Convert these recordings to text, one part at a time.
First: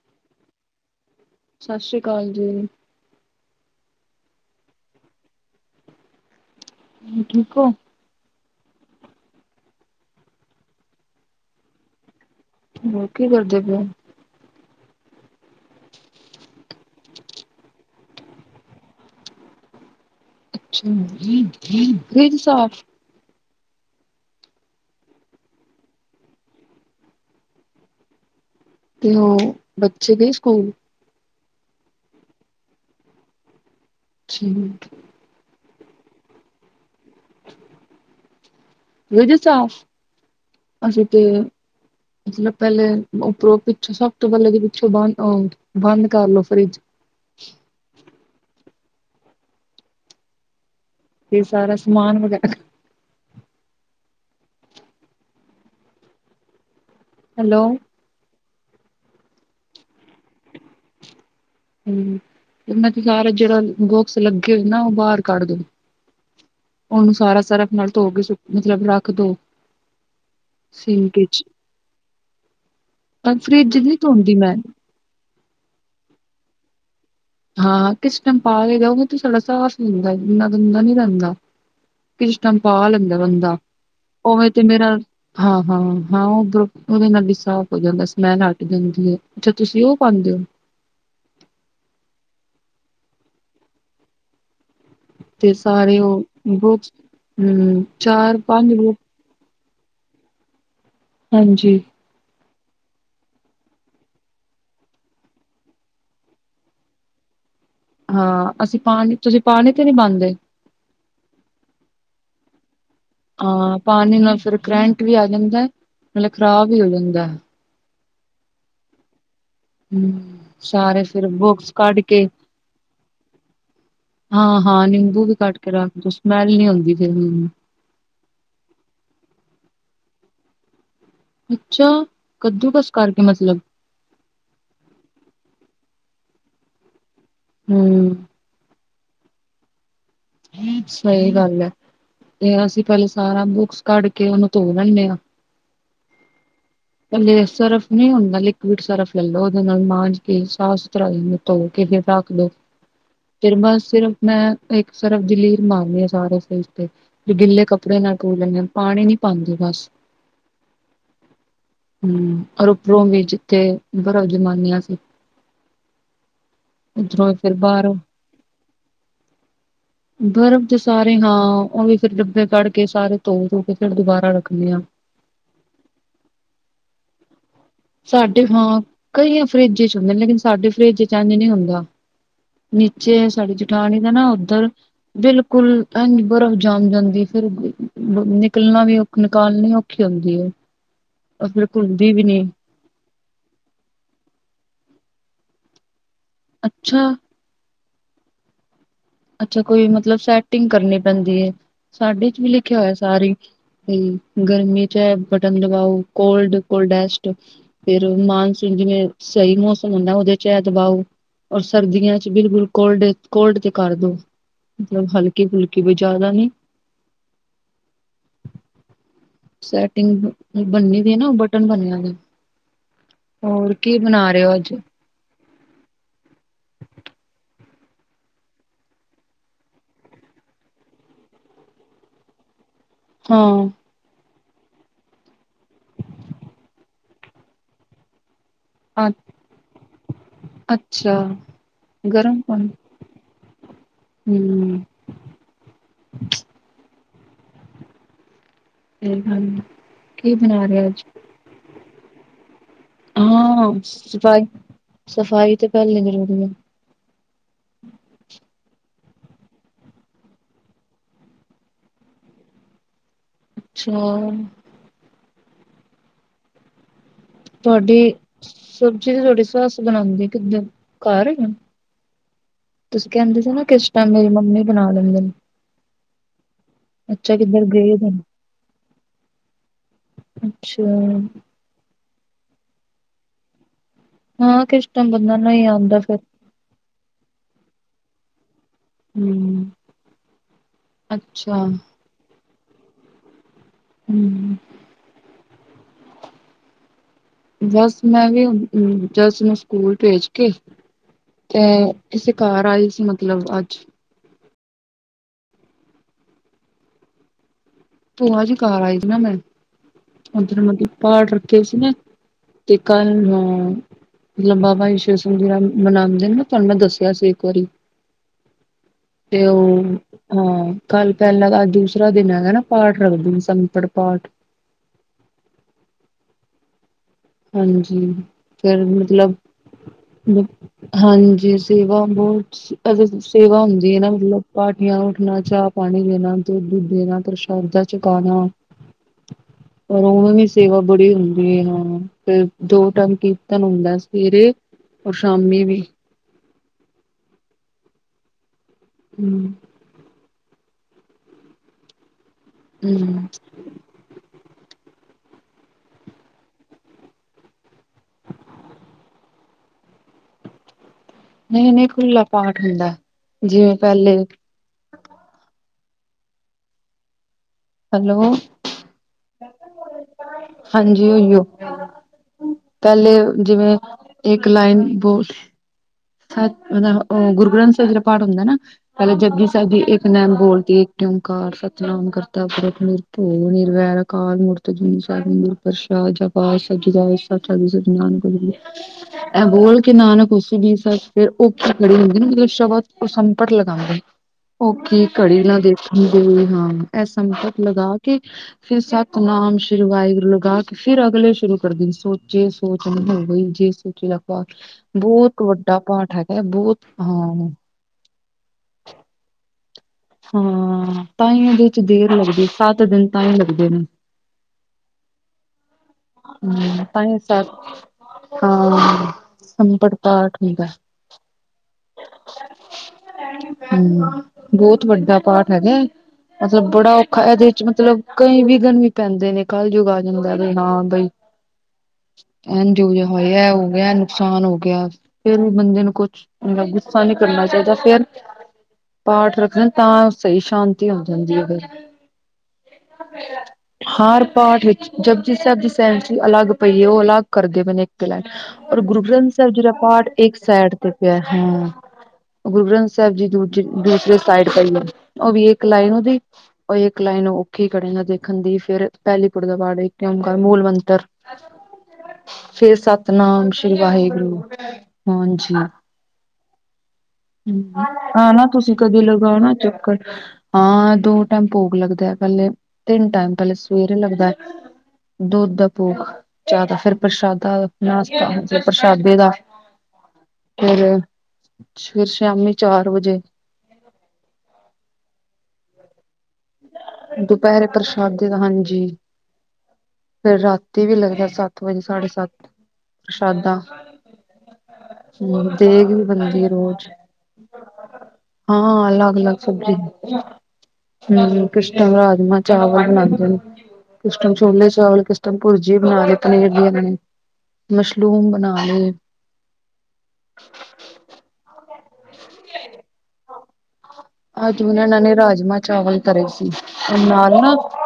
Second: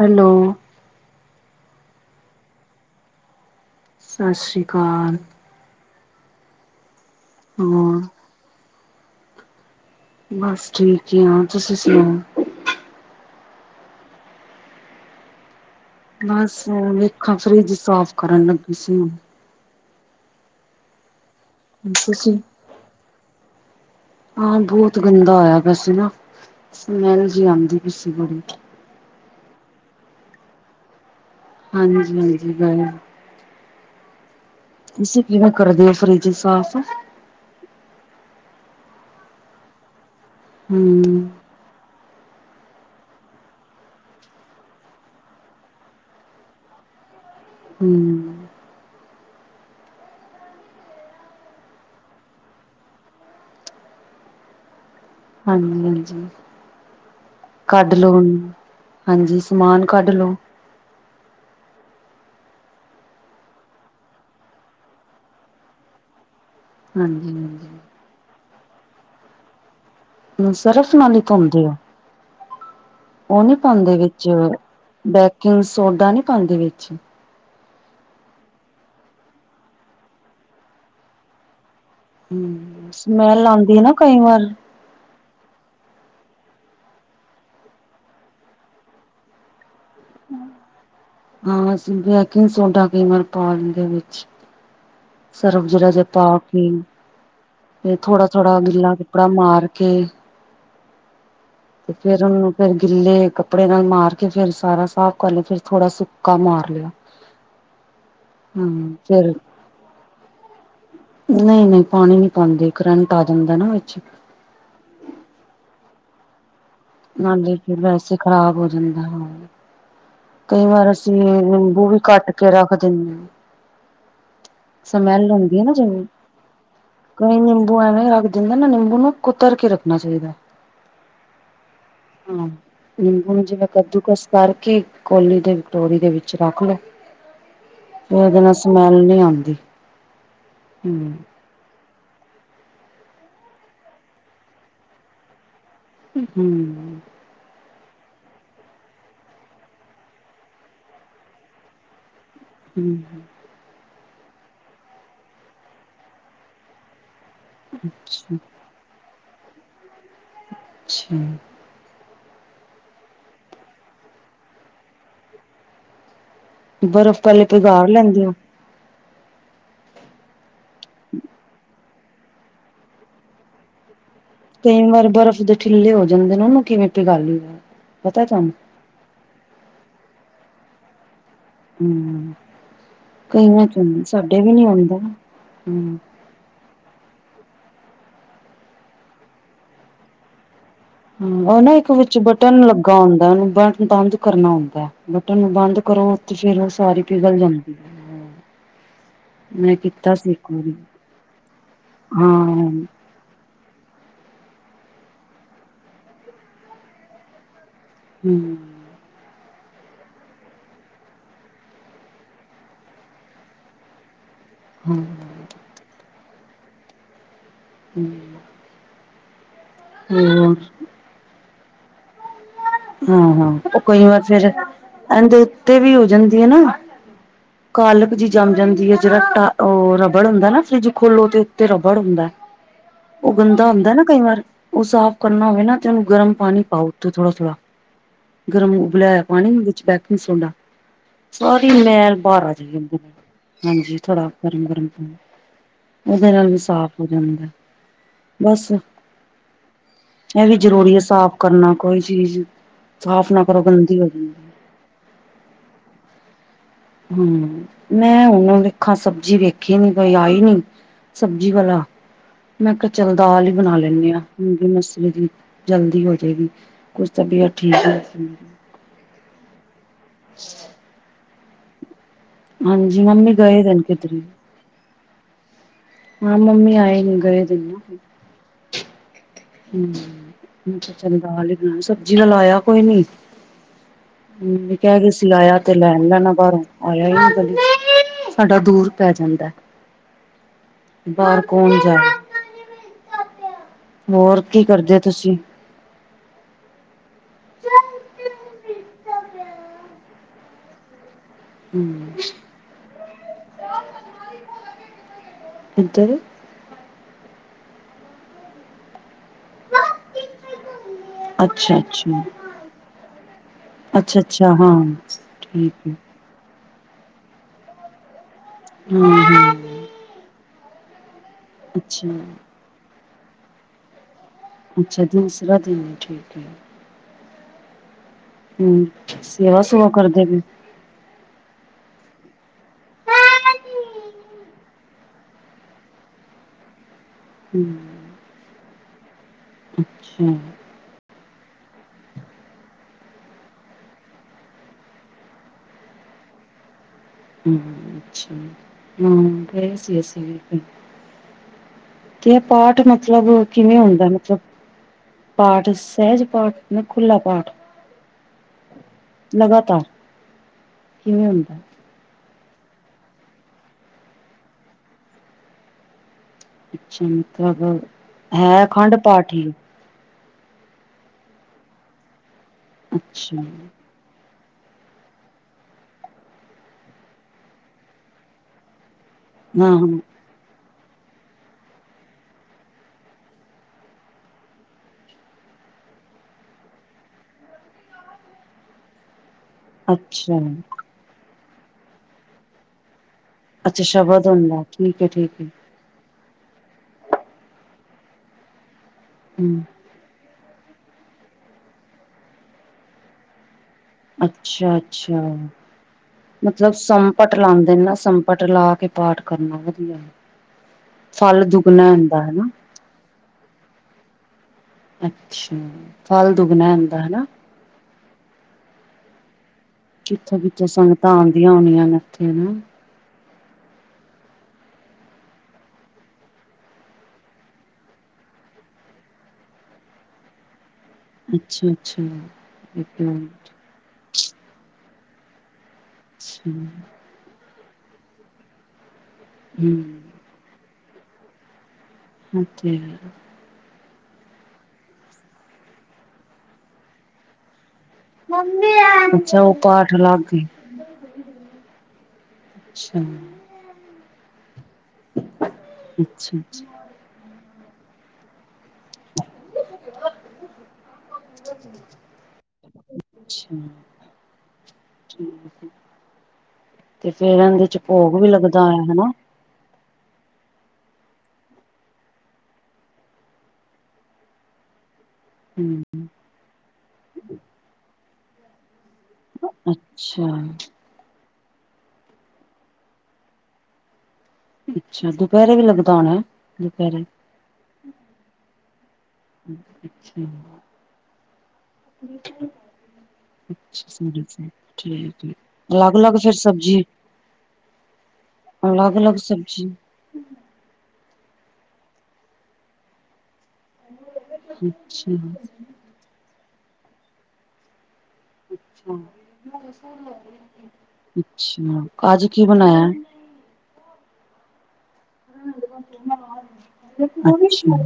Hello ਸਾਸ ਸ੍ਰੀ ਕਾਲ ਜੀ ਸਾਸ ਸ੍ਰੀ਼ ਕਾਲ। [inaudible] ਹੋਰ। ਬਾੱਸ ਠੀਕ ਈ ਆਂ, ਤੁਸੀਂ ਸਨਾਓ? ਹੋਰ ਕੀ ਕਰਦੇ ਪੇਓ? [inaudible] ਬਾੱਸ ਵੇਖਾਂ ਫ੍ਰੀਜ ਸਾਫ ਕਰਨ ਲੱਗੀ ਸੀ। ਅੱਛਾ [unintelligible] ਤੁਸੀ, ਫਰਿਜ ਸਾਫ਼ ਹਾਂ ਬੋਤ ਗੰਦਾ ਹੋਏਆ ਪੇਯਾ ਸੀ ਨਾ ਸਮੈਲ ਜੀ ਆਂਦੀ ਪੀ ਸੀ ਬੜੀ। ਤੇ, ਓ ਬੱਚੇ ਗਏ ਸੁਕੂਲ? ਹਾਂਜੀ-ਹਾਂਜੀ, ਗਏ ਠੀਕ ਤੁਸੀ ਕਿਵੇਂ ਕਰਦੇ ਓ ਫ੍ਰੀਜ ਸਾਫ਼? ਫ੍ਰੀਜ ਸਾਫ, ਅਸੀਂ ਹਮ ਤੇ ਮਤਲਬ ਪੈਲੇ ਉੱਪਰੋਂ ਪਿੱਛੋਂ ਸਾੱਬ ਤੋਂ ਪੈਲੇ ਏਦੇ ਪਿੱਛੋਂ ਓ ਬੰਦ ਓ ਬੰਦ ਕਰਲੋ ਫ੍ਰੀਜ ਹੂੰ। ਤੇ ਸਾਰਾ ਸਮਾਨ ਵਗੈਰਾ ਹਾਂਜੀ-ਹਾਂਜੀ। ਹੈਲੋ [unintelligible] ਹਾਂਜੀ ਸਮਾਨ ਕੱਢ ਲੋ। [inaudible] ਹਮ ਮ [unintelligible] ਜਿਹੜਾ ਬੌਕਸ ਲੱਗੇ ਹੋਏ ਨਾ ਉਹ ਬਾਹਰ ਕੱਢ ਦੋ। ਉਨੂੰ ਹਾਂਜੀ ਸਾਰਾ ਸਰਫ ਨਾਲ ਹਾਂਜੀ ਧੋ ਕੇ ਸ ਮਤਲਬ ਰੱਖ ਦੋ। ਸਰਫ ਨਾਲ ਸਿੰਕ ਹੀ ਵਿੱਚ ਧੋਂਦੇ ਹੋ ਉਹ ਨੀ ਫਰਿੱਜ ਪਾਦੇ ਵਿੱਚ ਧੋਂਦੀ ਮੈਂ ਬੇਕਿੰਗ ਸੋਡਾ ਨੀ ਪਾਦੇ ਵਿੱਚ। ਹਾਂ ਕਿਸ ਟਾਈਮ ਪਾ ਲਈਦਾ ਉਵੇਂ ਤੇ ਸਾਡਾ ਸਾਫ਼ ਹੁੰਦਾ ਇੰਨਾ ਗੰਦਾ ਨੀ ਰਹਿੰਦਾ। ਕਿਸ ਟੈਮ ਪਾ ਹਮ ਲੈਂਦਾ ਸਮੈਲ ਬੰਦਾ ਆਉਂਦੀ ਹੈ ਨਾ ਕਈ ਵਾਰ ਉਵੇਂ ਤੇ ਮੇਰਾ ਹਾਂ-ਹਾਂ, ਹਾਂ ਉਦਰੋ ਉਦੇ ਨਾਲ ਵੀ ਸਾਫ਼ ਹੋ ਜਾਂਦਾ ਸਮੈਲ ਹਟ ਜਾਂਦੀ ਹੈ। ਅੱਛਾ ਤੁਸੀਂ ਉਹ ਪਾਉਂਦੇ ਹੋ ਹਾਂ ਅਸੀਂ ਬੇਕਿੰਗ ਸੋਡਾ ਕਈ ਵਾਰ ਪਾ ਲੈਂਦੇ ਵਿੱਚ। ਤੇ ਸਰਫ਼ ਜੀਰਾ ਸਾਰੇ ਜਾ ਉਹ ਪਾ ਕੇ ਬੁਕਸ ਹਮ ਤੇ ਚਾਰ ਥੋੜਾ-ਥੋੜਾ ਪੰਜ ਗਿੱਲਾ ਗਰੁਪ ਕਪੜਾ ਮਾਰ ਕੇ ਹਾਂਜੀ ਤੇ ਫੇਰ ਉਹਨੂੰ ਫਿਰ ਗਿੱਲੇ ਕੱਪੜੇ ਨਾਲ ਮਾਰ ਕੇ ਫੇਰ ਸਾਰਾ ਸਾਫ਼ ਕਰ ਲਿਆ ਫਿਰ ਥੋੜਾ ਸੁੱਕਾ ਮਾਰ ਲਿਆ। ਹਾਂ ਅਸੀਂ ਹਮ ਪਾਣੀ ਫੇਰ ਤੁਸੀਂ ਪਾਣੀ ਤੇ ਨੀ ਪਾਦੇਂ? ਨਹੀਂ-ਨਹੀਂ ਪਾਣੀ ਨੀ ਪਾਂਦੇ। ਕਰੰਟ ਆ ਜੇ ਹਾਂ ਪਾਣੀ ਨਾਲ ਫਿਰ ਕਰੈਂਟ ਵੀ ਆ ਜਾਂਦਾ ਮਤਲਬ ਖ਼ਰਾਬ ਵੀ ਹੋ ਜਾਂਦਾ। ਨਾਲੇ ਵੈਸੇ ਖ਼ਰਾਬ ਹੋ ਜਾਂਦਾ ਹੈ। ਹਮ ਕਈ ਵਾਰ ਸਾਰੇ ਅਸੀਂ ਫਿਰ ਬੁਕਸ ਨਿੰਬੂ ਵੀ ਕੱਢ ਕੱਟ ਕੇ ਰੱਖ ਦਿੰਦੇ ਹਾਂ-ਹਾਂ ਨਿੰਬੂ ਸਮੈਲ ਵੀ ਕੱਟ ਹੁੰਦੀ ਹੈ ਕੇ ਨਾ ਰੱਖ ਜਿਵੇਂ ਦੋ ਸਮੈਲ ਨੀ ਹੁੰਦੀ ਫੇਰ ਕਈ ਨਿੰਬੂ ਐਵੇਂ ਰੱਖ ਦਿੰਦੇ ਨਾ ਨਿੰਬੂ ਨੂੰ ਕੁਤਰ ਕੇ ਰੱਖਣਾ ਚਾਹੀਦਾ। ਅੱਛਾ ਹਾਂ। ਕੱਦੂਕਸ ਕਰਕੇ ਨਿੰਬੂ ਨੂੰ ਮਤਲਬ। ਜਿਵੇਂ ਕੱਦੂਕਸ ਕਰਕੇ ਕੋਲੀ ਤੇ ਕਟੋਰੀ ਦੇ ਵਿੱਚ ਰੱਖ ਲਓ ਹੂੰ ਫਿਰ ਉਦੇ ਨਾਲ ਸਮੈਲ ਨੀ ਆਦੀ। ਸਹੀ ਗੱਲ ਹੈ ਤੇ ਅਸੀਂ ਪਹਿਲੇ ਸਾਰਾ ਬੁੱਕਸ ਕੱਢ ਕੇ ਉਹਨੂੰ ਧੋ ਲੈਨੇ ਹਾਂ। [unintelligible] ਲੈ ਸਰਫ ਨਹੀਂ ਹੁੰਦਾ ਲਿਕੁੱਡ ਸਰਫ ਲਲੋ ਉਹਦੇ ਨਾਲ ਮਾਂਜ ਕੇ ਸਾਫ਼ ਸੁਥਰਾ ਹੋ ਜਾਂਦਾ। ਧੋ ਕੇ ਫੇਰ ਰੱਖ ਲੋ। ਹੂੰ ਫਿਰ ਬਸ ਸਿਰਫ ਮੈਂ ਇੱਕ ਸਰਫ ਦੀ ਲੀਰ ਮਾਰਨੀ ਏ ਸਾਰੇ ਫ੍ਰਿਜ ਤੇ। ਗਿੱਲੇ ਕੱਪੜੇ ਨਾਲ ਧੋ ਲੈਂਦੇ ਆ ਪਾਣੀ ਨੀ ਪਾਦੀ ਬਸ। [inaudible] ਹੂੰ ਔਰ ਉਪਰੋਂ ਵੀ ਜਿੱਥੇ ਬਰਫ਼ ਜਮਾਨੇ ਆ ਅਸੀ ਬਰਫ਼ ਇਧਰੋਂ ਪਹਿਲੇ ਫਿਰ ਪਿਘਾਰ ਬਾਰੋਂ ਲੈਂਦੇ ਹੋ। ਬਰਫ਼ ਦੇ ਸਾਰੇ ਹਾਂ, ਉਹ ਵੀ ਫਿਰ ਡੱਬੇ ਕੱਢ ਕੇ, ਸਾਰੇ ਧੋ ਧੂ ਕੇ ਫਿਰ ਦੁਬਾਰਾ ਰਖ ਕਈ ਵਾਰ ਬਰਫ਼ ਦੇ ਠਿੱਲੇ ਹੋ ਜਾਂਦੇ ਨੇ ਨਾ ਉਨੂੰ ਕਿਵੇਂ ਪਿਗਾਲੀ ਦਾ? ਪਤਾ ਸਾਡੇ ਤੁਹਾਨੂੰ ਹਾਂ ਕਈਆਂ ਫਰਿੱਜ ਚ ਹੁੰਦੇ ਨੇ ਲੇਕਿਨ ਸਾਡੇ ਫਰਿੱਜ ਚ ਇੰਜ ਨੀ ਹੁੰਦਾ। ਹੂੰ ਨੀਚੇ ਸਾਡੀ ਕਈਆਂ ਚ ਜਠਾਣੀ ਦਾ ਨਾ ਸਾਡੇ ਵੀ ਨੀ ਉੱਧਰ ਆਉਂਦਾ ਬਿਲਕੁਲ ਹੂੰ। ਇੰਜ ਬਰਫ ਜਮ ਜਾਂਦੀ ਫਿਰ ਨਿਕਲਣਾ ਵੀ ਔਖ ਨਿਕਾਲਣੀ ਔਖੀ ਹੁੰਦੀ ਏ। ਹਾਂ, ਉਹ ਨਾ ਇੱਕ ਵਿੱਚ ਬਟਨ ਲੱ ਲਗਾ ਹੁੰਦਾ ਉਹਨੂੰ ਬਟਨ ਬੰਦ ਕਰਨਾ ਹੁੰਦਾ ਬਟਨ ਉਹਨੂੰ ਬੰਦ ਕਰੋ ਤੇ ਫੇਰ ਉਹ ਸਾਰੀ ਅੱਛਾ ਪਿਘਲ ਜਾਂ [inaudible] ਅੱਛਾ ਕੋਈ ਮਤਲਬ ਸੈਟਿੰਗ ਕਰਨੀ ਪੈਂਦੀ ਏ ਸਾਡੇ ਚ ਹਾਂ ਵੀ ਲਿਖਿਆ ਹੂੰ। ਹੋਇਆ ਸਾਰੀ। ਗਰਮੀ ਚ ਏ ਬਟਨ ਦਬਾਓ ਕੋਲਡ, ਕੋਲਡੇਸਟ ਫੇਰ ਮਾਨ ਸਿੰਘ ਜਿਵੇਂ ਸਈ ਮੌਸਮ ਹੁੰਦਾ ਓਦੇ ਚ ਏ ਦਬਾਓ ਔਰ ਸਰਦੀਆਂ ਚ ਬਿਲਕੁਲ ਕੋਲਡ-ਕੋਲਡ ਤੇ ਕਰਦੋ, ਮਤਲਬ ਹਾਂ ਹਲਕੀ-ਫੁਲਕੀ ਵੀ ਜ਼ਿਆਦਾ ਨੀ। ਹੂੰ। ਸੈਟਿੰਗ ਬੰਨੀ ਵੀ ਏ ਨਾ, ਬਟਨ ਬਣਿਆ ਦਾ। ਹਾਂ-ਹਾਂ, ਹੋਰ ਓ ਕੀ ਕਈ ਵਾਰ ਬਣਾ ਰਹੇ ਫੇਰ ਹੋ ਅੱਜ ਏਂਦੈ ਉੱਤੇ ਵੀ ਹੋ ਜਾਂਦੀ ਏ ਨਾ। ਕਾਲਕ ਜੀ ਜੰਮ ਜਾਂਦੀ ਏ, ਜੇੜਾ ਓ ਰਬੜ ਹੁੰਦਾ ਨਾ ਫਰਿਜ ਖੋਲੋ ਤੇ ਉੱਤੇ ਰਬੜ ਹੁੰਦਾ ਹੈ। [unintelligible] ਓ ਗੰਦਾ ਹੁੰਦਾ ਨਾ ਕਈ ਵਾਰ ਸਾਫ਼ ਕਰਨਾ ਹੋਵੇ ਨਾ ਤੇ ਉਹਨੂੰ ਗਰਮ ਪਾਣੀ ਪਾਓ ਉਤੋਂ ਥੋੜਾ-ਥੋੜ੍ਹਾ। ਗਰਮ ਉਬਲਿਆ ਅ ਹੋਇਆ ਪਾਣੀ ਵਿੱਚ ਬੈਕਿੰਗ ਸੋਡਾ ਅੱਛਾ ਸਾਰੀ ਮੈਲ ਗਰਮ ਬਾਹਰ ਪਾਣੀ ਆਜੇਗੀ। ਹਾਂਜੀ, ਥੋੜਾ ਹਮ ਗਰਮ-ਗਰਮ। ਓਦੇ ਨਾਲ ਵੀ ਸਾਫ਼ ਹੋ ਜਾਂਦਾ, ਬਸ ਹੂੰ-ਹੂੰ ਕੀ ਇਹ ਵੀ ਬਣਾ ਰਏ ਜ਼ਰੂਰੀ ਹੈ ਅੱਜ? ਸਾਫ਼ ਕਰਨਾ ਕੋਈ ਚੀਜ਼ ਸਾਫ਼ ਨਾ ਕਰੋ ਹਾਂ, ਗੰਦੀ ਹੋ ਜਾਂਦੀ ਸਫ਼ਾਈ-ਸਫ਼ਾਈ ਤੇ ਪੈਹਲੇ ਜ਼ਰੂਰੀ ਏ। ਹਾ, ਮੈਂਨੂੰ ਹੁਣ ਵੇਖਾਂ ਸਬਜ਼ੀ ਵੇਖੀ ਨੀ ਕੋਈ ਆਈ ਨੀ। ਸਬਜ਼ੀ ਵਾਲਾ ਮੈਂ ਕੇਹਾ ਚਲ ਦਾਲ ਹੀ ਬਣਾ ਲੈਣੀ ਅੱਛਾ ਆ, ਮੂੰਗੀ ਮੁਸਰੀ ਦੀ ਜਲਦੀ ਹੋਜੈਗੀ। ਕੁਛ ਤਬੀਅਤ ਠੀਕ ਨਹੀਂ ਤੁਆਡੀ ਸੀ ਮੇਰੀ। ਸਬਜ਼ੀ ਤੇ ਤੁਆਡੀ ਸੱਸ ਬਣਾਦੀ, ਕਿਦਰ ਘਰ ਹੈਗੇ ਓ? ਹਾਂਜੀ ਤੁਸੀਂ ਮੰਮੀ ਕੈਂਦੇ ਸੀ ਗਏ ਨਾ ਦਿਨ ਕਿਸ ਟੈਮ ਕਿੱਧਰੇ ਮੇਰੀ ਮੰਮੀ ਬਣਾ ਲੈਂਦੇ ਨੇ। ਹਾਂ ਮੰਮੀ ਆਏ। ਅੱਛਾ ਗਏ ਕਿੱਧਰ ਦਿਨ ਗਏ ਦੇ ਨੇ ਹੂੰ ਅੱਛਾ ਚੰਗਾਲ ਸਬਜੀ ਵਾਲਾ ਆਇਆ ਕੋਈ ਨੀ। ਹੂੰ ਹਾਂ ਵੀ ਕਿਸ ਕਹਿਗੇ ਟਾਈਮ ਸੀ ਬੰਦਾ ਆਇਆ ਨਹੀਂ ਤੇ ਲੈ ਆਉਂਦਾ ਫਿਰ ਲੈਣਾ ਬਾਹਰੋਂ। ਆਇਆ ਈ ਨੀ‌ ਕੋਈ ਸਾਡਾ ਦੂਰ ਪੈ ਜਾਂਦਾ। ਹਮ ਬਾਹਰ ਅੱਛਾ ਕੌਣ ਜਾਵੇ? ਹੋਰ ਹੂੰ, ਕੀ ਕਰਦੇ ਓ ਤੁਸੀਂ? ਬਸ ਮੈਂ ਵੀ ਜੱਸ ਨੂੰ ਸਕੂਲ ਭੇਜ ਕੇ ਤੇ ਹੂੰ ਕਿਸੇ ਘਰ ਆਈ ਸੀ ਮਤਲਬ ਅੱਜ ਕਿੱਦਰ? ਭੂਆ ਜੀ ਘਰ ਆਏ ਸੀ ਨਾ ਮੈਂ ਉੱਧਰ ਮਤਲਬ ਪਾਠ ਰੱਖੇ ਸੀ ਅੱਛਾ ਨਾ। ਅੱਛਾ ਤੇ ਕੱਲ੍ਹ ਨੂੰ ਅੱਛਾ ਅੱਛਾ ਮਤਲਬ ਹਾਂ ਬਾਬਾ ਸਿ਼ਵ ਸਿੰਘ ਜੀਰਾ ਠੀਕ ਹੈ ਮਨਾਂਦੇ ਨਾ। ਤੁਆਨੂੰ ਮੈਂ ਦੱਸਿਆ ਸੀ ਇੱਕ ਵਾਰੀ ਹੂੰ ਤੇ ਉਹ ਹੂੰ ਹਾਂ, ਕੱਲ ਪਹਿਲਾਂ ਤਾਂ ਅੱਜ ਅੱਛਾ ਦੂਸਰਾ ਦਿਨ ਹੈਗਾ ਨਾ ਪਾਠ ਰੱਖਦੇ ਸੰਪੜ ਪਾਠ। ਅੱਛਾ, ਦੂਸਰਾ ਦਿਨ ਹੈ ਠੀਕ ਹੈ। ਹਾਂਜੀ, ਫਿਰ ਹੂੰ ਮਤਲਬ ਸੇਵਾ ਸੁਵਾ ਕਰਦੇ ਪਏ ਹਾਂਜੀ, ਸੇਵਾ ਬਹੁਤ ਅਗਰ ਸੇਵਾ ਹੁੰਦੀ ਐ ਨਾ ਮਤਲਬ ਪਾਰਟੀਆਂ ਉੱਠਣਾ ਚਾਹ ਪਾਣੀ ਦੇਣਾ ਦੁੱਧ-ਦੁੱਧ ਦੇਣਾ। ਹੂੰ ਪ੍ਰਸ਼ਾਦਾਂ ਛਕਾਣਾ ਪਰ ਉਵੇ ਅੱਛਾ ਵੀ ਸੇਵਾ ਬੜੀ ਹੁੰਦੀ ਹਾਂ। ਤੇ ਦੋ ਟੈਮ ਕੀਰਤਨ ਹੁੰਦਾ ਸਵੇਰੇ ਔਰ ਸ਼ਾਮੀ ਵੀ। ਹੂੰ, ਅੱਛਾ ਹੂੰ ਹਮ ਗਏ ਸੀ ਅਸੀ ਵੀ ਤੇ ਏ ਪਾਠ ਹਮ ਮਤਲਬ ਕਿਵੇਂ ਹੁੰਦਾ ਮਤਲਬ ਪਾਠ ਸਹਿਜ-ਪਾਠ ਖੁੱਲਾ ਪਾਠ ਲਗਾਤਾਰ। ਕਿਵੇਂ ਹੁੰਦਾ? ਨਹੀਂ -ਨਹੀਂ ਖੁੱਲਾ ਪਾਠ ਹੁੰਦਾ, ਜਿਵੇਂ ਪਹਿਲੇ ਚਤ ਬ [inaudible] ਹੈਲੋ, ਹਾਂਜੀ ਓ ਪਹਿਲੇ ਅੱਛਾ। ਜਿਵੇਂ, ਇੱਕ ਲਾਈਨ ਬੋਲ ਉਹ ਗੁਰੂ ਗ੍ਰੰਥ ਸਾਹਿਬ ਜੀ, ਦਾ ਪਾਠ ਹੁੰਦਾ ਨਾ, ਪਹਿਲਾਂ ਜਪੁਜੀ ਸਾਹਿਬ ਹਾਂ ਦੀ ਹਾਂ ਇੱਕ ਨ ਬੋਲਦੀ ਏਕਮਕਾਰ ਸਤਨਾਮ ਕਰਤਾ ਪੁਰਖ ਨਿਰਭਉ ਨਿਰਵੈਰ ਅਕਾਲ ਮੂਰਤਿ ਅਜੂਨੀ ਸਾਹਿਬ ਗੁਰ ਪ੍ਰਸਾਦ ਜਪ ਆਦਿ ਸਚ ਜੁਗਾਦਿ ਸਚ ਹੈਭੀ ਸਚ ਨਾਨਕ ਹੋਸੀ ਭਿ ਇਹ ਬੋਲ ਕੇ ਨਾਨਕ ਅੱਛਾ ਹੋਸੀ ਭਿ, ਸਚ ਫਿਰ ਅਉਖੀ ਘੜੀ ਦੇ ਹੋਣ ਗੇ ਸ਼ਬਦ ਕੁਝ ਸਨ ਪਰ ਅੱਛਾ ਲਗਾਵੇ, ਸ਼ਬਦ ਹੁੰਦਾ ਠੀਕ ਅਉਖੀ ਹੈ ਠੀਕ ਕੜੀ ਹੈ। ਨਾ ਦੇਖਣ ਜੀ ਹਾਂ, ਇਹ ਸੰਪਟ ਲਗਾ ਕੇ, ਫਿਰ ਸਤਨਾਮ ਹੂੰ ਸ਼ ਵਾਹਿਗੁਰੂ ਲਗਾ ਕੇ ਫਿਰ ਅਗਲੇ ਸ਼ੁਰੂ ਕਰਦੀ ਸੀ, ਸੋਚੇ ਸੋਚ ਨ ਹੋਵੀ ਈ ਜੇ ਸੋਚੀ ਜਪੁਜੀ ਅੱਛਾ ਦਾ ਅੱਛਾ। ਬਹੁਤ ਵੱਡਾ ਪਾਠ ਹੈਗਾ, ਬਹੁਤ ਹਾਂ ਦੇ ਨਾ ਸੰਪਟ ਲਾ ਕੇ, ਪਾਠ ਕਰਨਾ ਵਧੀਆ ਹਾਂ ਫਲ ਤਾਂਹੀਓ, ਇਹਦੇ ਚ ਦੁੱਗਣਾ ਦੇਰ ਹੁੰਦਾ ਲੱਗਦੀ, ਹਨਾ। ਸੱਤ ਦਿਨ ਤਾਂ ਹੀ ਲੱਗਦੇ ਨੇ ਅੱਛਾ, ਫਲ ਦੁੱਗਣਾ ਹਮ ਹੁੰਦਾ ਤਾਂ ਹੀ ਹਨਾ ਸੱਤ ਹਾਂ ਸੰਪਟ ਪਾਠ ਕਿੱਥੋਂ ਹੁੰਦਾ -ਕਿਥੇ ਸੰਗਤਾਂ ਆਉਂਦੀਆਂ ਹੋਣੀਆਂ ਨੇ ਇੱਥੇ ਹਨਾ ਹਮ, ਬਹੁਤ ਵੱਡਾ ਪਾਠ ਹੈਗਾ ਮਤਲਬ ਬੜਾ ਔਖਾ, ਏਦੇ ਵਿੱਚ ਮੱਤਲਬ ਕਈ ਵਿਘਣ ਵੀ ਪੈਂਦੇ ਨੇ, ਕੱਲਯੁਗ ਆ ਜਾਂਦਾ ਵੀ ਹਾਂ ਬਈ ਅੱਛਾ-ਅੱਛਾ। ਇਝ ਇੱਕ ਹੁਣੇ ਮਿੰਟ ਹੋਇਆ ਉਹ ਵਈ ਐ ਨੁਕਸਾਨ ਹੋ ਗਿਆ, ਫੇਰ ਵੀ ਬੰਦੇ ਨੂੰ ਕੁਛ ਅੱਛਾ ਮਤਲਵ ਹੂੰ ਗੁੱਸਾ ਨ ਕਰਨਾ ਚਾਹੀਦਾ ਫਿਰ, ਪਾਠ ਰੱਖਣਾ ਤਾਂ ਸਹੀ ਸ਼ਾਂਤੀ ਹੋ ਜਾਂਦੀ ਹੈ ਫ ਅੱਛਾ। ਹਰ ਪਾਠ ਵਿੱਚ ਜਪੁਜੀ ਸਾਹਿਬ ਦੀ ਸੇਚੀ, ਅਲੱਗ ਪਈਏ, ਉਹ ਅਲੱਗ ਕਰਦੇ ਪਏ ਨੇ ਤੇ ਲੇ ਗੁਰੂ ਗ੍ਰੰਥ ਅੱਛਾ ਸਾਹਿਬ ਓ ਜੀ ਦਾ ਪਾਠ, ਅਲੱਗ ਇੱਕ ਏ ਸਾਈਡ ਤੇ ਪਿਆ ਹਾਂ ਗੁਰੂ ਗ੍ਰੰਥ ਅੱਛਾ, ਸਾਹਿਬ ਜੀ ਦੀ ਦੂਜੀ ਬੀੜ ਉਹ ਵੀ ਇੱਕ ਲਾਈਨ ਉਹਦੀ, ਅੱਛਾ-ਅੱਛਾ, ਉਹ ਇੱਕ ਲਾਈਨ ਔਖੀ ਕੜੀ ਦੇਖਣ ਦੀ ਫੇਰ ਪਹਿਲੀ ਪੌੜੀ ਦਾ ਪਾਠ, ਇੱਕ ਓਂਕਾਰ ਮੂਲ ਮੰਤਰ ਫਿਰ, ਸਤਨਾਮ ਅੱਛਾ। ਸ਼੍ਰੀ ਵਾਹਿਗੁਰੂ, ਹਾਂਜੀ। ਠੀਕ ਏ ਤੇ ਫੇਰ ਏਂਦੇ ਚ ਭੋਗ ਵੀ ਆਣਾ ਲੱਗਦਾ ਤੁਸੀਂ, ਹੋਇਆ ਕਦੇ ਹਨਾ ਲਗਾਓਨਾ ਨਾ ਚੱਕਰ ਹਾਂ, ਦੋ ਟਾਈਮ ਭੋਗ ਲੱਗਦਾ, ਆ ਪਹਿਲੇ ਤਿੰਨ ਟਾਈਮ ਪਹਿਲੇ, ਸਵੇਰੇ ਲੱਗਦਾ ਦੁੱਧ ਦਾ ਹੂੰ। ਭੋਗ ਚਾਹ ਦਾ, ਫਿਰ ਪ੍ਰਸ਼ਾਦਾ ਨਾਸ਼ਤਾ ਫਿਰ ਪ੍ਰਸ਼ਾਦੇ ਦਾ, ਅੱਛਾ, ਫੇਰ-ਫੇਰ ਸ਼ਾਮੀ ਚਾਰ ਵਜੇ ਅੱਛਾ, ਦੁਪਹਿਰੇ ਵੀ ਲੱਗਦਾ ਹੋਣਾ ਦੁਪਹਿਰੇ ਫੇਰ ਦੁਪਹਿਰੇ ਪ੍ਰਸ਼ਾਦੇ ਦਾ ਹਾਂਜੀ, ਅੱਛਾ। ਫੇਰ ਰਾਤੀ ਵੀ ਲੱਗਦਾ ਸ ਸੱਤ ਵਜੇ, ਸਾਢੇ ਸੱਤ ਪ੍ਰਸ਼ਾਦਾ, ਅੱਛਾ ਸਾਢੇ ਸੱਤ ਠੀਕ ਏ। ਹਮ ਦੇਗ ਵੀ ਅਲੱਗ-ਅਲੱਗ ਫੇਰ ਬਣੇਗੀ ਸਬਜ਼ੀ, ਰੋਜ਼ ਹਾਂ, ਅਲੱਗ- ਅਲੱਗ ਸਬਜ਼ੀ ਹਮ ਕਿਸੇ ਟਾਈਮ, ਰਾਜ ਮਾਹ ਚਾਵਲ ਲਗਦੇ ਨੇ, ਕਿਸ ਟੈਮ ਛੋਲੇ ਚਾਵਲ, ਕਿਸ ਟੈਮ ਅੱਛਾ। ਭੁਰਜੀ ਬਣਾ ਲਈ, ਪਨੀਰ ਦੀ ਨੇ ਮਸ਼ਰੂਮ ਬਣਾ ਲਏ ਅੱਛਾ, ਅੱਜ ਕੀ ਬਣਾਇਆ? ਅਜ ਇਹਨਾਂ ਨੇ, ਰਾਜਮ ਚਾਵਲ ਧਰੇ ਸੀ, ਨਾਲ ਨਾ ਅੱਛਾ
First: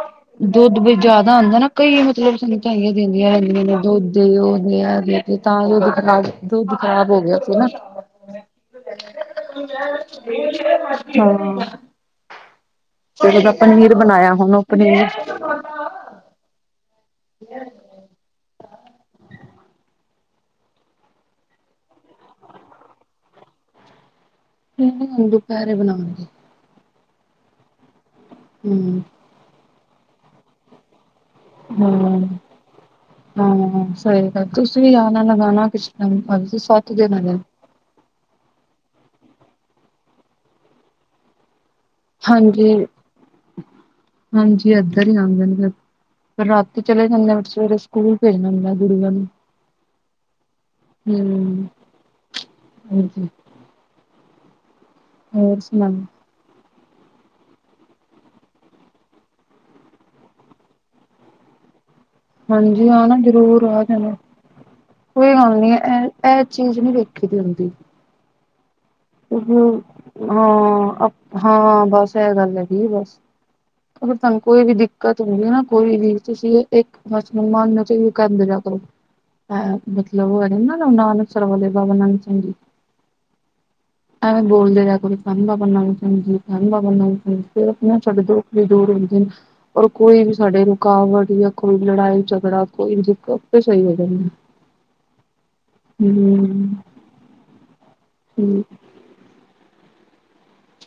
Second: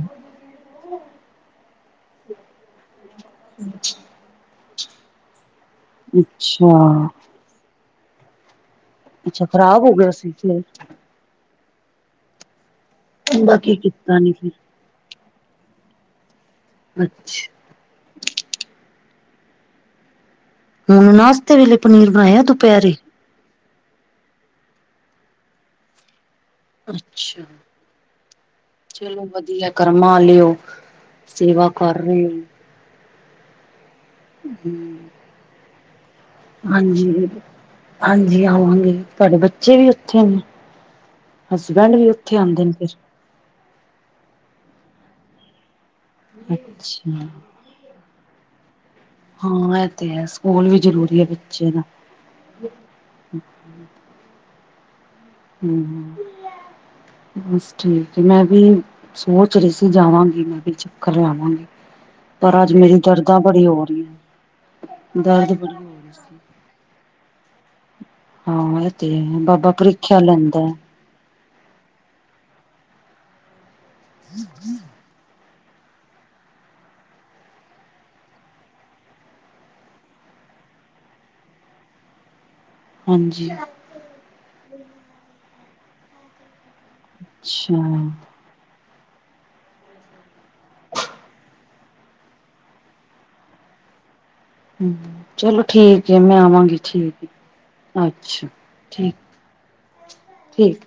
ਦੁੱਧ ਵੀ ਜ਼ਿਆਦਾ ਹੁੰਦਾ ਨਾ, ਕਈ ਮਤਲਬ ਸੰਗਤਾਂ ਦਿੰਦੀਆਂ ਰਹਿੰਦੀਆਂ ਨੇ, ਦੁੱਧ ਦੇ ਉਹ ਦੇ ਆ ਦੇ ਤੇ ਤਾਂ ਦੁੱਧ ਖਰਾਬ ਦੁੱਧ ਅੱਛਾ ਖ਼ਰਾਬ ਹੋ ਗਿਆ ਸੀ ਨਾ। ਅੱਛਾ ਖ਼ਰਾਬ ਹੋ ਗਿਆ ਸੀ ਫਿਰ [unintelligible] ਫਿਰ ਉਹਦਾ ਕੀ ਪਨੀਰ ਕੀਤਾ ਨੀ ਬਣਾਇਆ, ਫਿਰ ਹੁਣ ਉਹ ਪਨੀਰ ਅੱਛਾ। [inaudible] ਹੁਣ ਨਾਸਤੇ ਵੇਲੇ ਪਨੀਰ ਬਣਾਇਆ ਦੁਪੇਰੇ। ਨਈ ਹੁਣ ਦੁਪੇਰੇ ਬਣਾਵਾਗੀ। ਅੱਛਾ। ਹੂੰ। ਚਲੋ ਵਧੀਆ ਕਰਮਾਂ ਆਲੇ ਓ। ਸੇਵਾ ਕਰ ਹਮ ਰਹੇ ਹਾਂ ਸਹੀ ਗੱਲ ਹੋ ਤੁਸੀਂ ਵੀ ਆਣਾ ਲਗਾਣਾ ਕਿਸ ਟੇਮ ਹਾਂਜੀ। ਹਾਂਜੀ ਆਵਾਂਗੇ ਤੁਹਾਡੇ ਬੱਚੇ ਵੀ ਉੱਥੇ ਨੇ, ਹਸਬੈਂਡ ਵੀ ਉੱਥੇ ਆਉਂਦੇ ਹਾਂਜੀ, ਨੇ ਹਾਂਜੀ ਇੱਧਰ ਹੀ ਆਦੇ ਨੇ ਫਿਰ ਰਾਤੀ ਚਲੇ ਜਾਂਦੇ ਸਵੇਰੇ ਸਕੂਲ ਭੇਜਣਾ ਹੁੰਦਾ ਗੁਡੀਆ ਨੂੰ ਹਾਂ ਇਹ ਤੇ ਹੈ ਸਕੂਲ ਵੀ ਜ਼ਰੂਰੀ ਐ ਹੂੰ ਬੱਚੇ ਦਾ। ਹਾਂਜੀ। ਹੋਰ ਸੁਣਾਓ ਹੂੰ ਬਸ ਠੀਕ ਮੈਂ ਵੀ ਸੋਚ ਰਹੀ ਸੀ ਜਾਵਾਂਗੇ। ਮੈਂ ਵੀ ਚੱਕਰ ਲਾਵਾਂਗੀ। ਪਰ ਅੱਜ ਹਾਂਜੀ ਮੇਰੀ ਆਨਾ ਦਰਦਾਂ ਜ਼ਰੂਰ, ਬੜੀ ਆ ਹੋ ਜਾਣਾ। ਰਹੀਆਂ ਕੋਈ ਦਰਦ ਗੱਲ ਨੀ ਬੜੀ ਹੋ ਏ ਰਹੀ ਸੀ। ਏਹ ਚੀਜ਼ ਨੀ ਵੇਖੀ ਦੀ ਹੁੰਦੀ। ਹਾਂ ਇਹ ਤੇ ਏ ਬਾਬਾ ਪ੍ਰੀਖਿਆ ਕਿਉਂਕਿ ਲੈਂਦਾ। ਹਾਂ ਹਾਂ ਬਸ ਏਹ ਗੱਲ ਹੈਗੀ ਏ ਬਸ ਫਿਰ ਤੁਹਾਨੂੰ ਕੋਈ ਵੀ ਦਿੱ ਦਿੱਕਤ ਹੋ ਨਾ ਕੋਈ ਵੀ ਤੁਸੀਂ ਇੱਕ ਬਸ ਮਨ ਚ ਵੀ ਕਰਦੇ ਰਿਹਾ ਕਰੋ। ਮਤਲਬ ਉਹ ਹੈਗੇ ਨਾ ਨਾਨਕਸਾਰ ਵਾਲੇ ਬਾਬਾ ਨਾਨਕ ਸਿੰਘ ਜੀ। ਹਾਂਜੀ। ਐਵੇਂ ਬੋਲਦੇ ਰਿਹਾ ਕਰੋ ਧੰਨ ਬਾਬਾ ਨੰਦ ਸਿੰਘ ਜੀ, ਧੰਨ ਬਾਬਾ ਨੰਦ ਸਿੰਘ ਜੀ ਫਿਰ ਅੱਛਾ ਆਪ ਨਾ ਛੱਡ ਹੂੰ ਦੋ ਵੀ ਦੂਰ ਹੁੰਦੇ ਨੇ। ਔਰ ਕੋਈ ਵੀ ਸਾਡੇ ਰੁਕਾਵਟ ਜਾਂ ਕੋਈ ਲੜਾਈ-ਝਗੜਾ, ਕੋਈੇ ਦਿੱਕਤ ਆਪੇ ਹੀ ਹੋ ਜਾਂਦੀ। ਹੂੰ ਚਲੋ ਠੀਕ ਏ, ਹੂੰ, ਮੈਂ ਆਵਾਂਗੀ ਠੀਕ ਏ ਅੱਛਾ। ਹੂੰ ਠੀਕ, ਠੀਕ।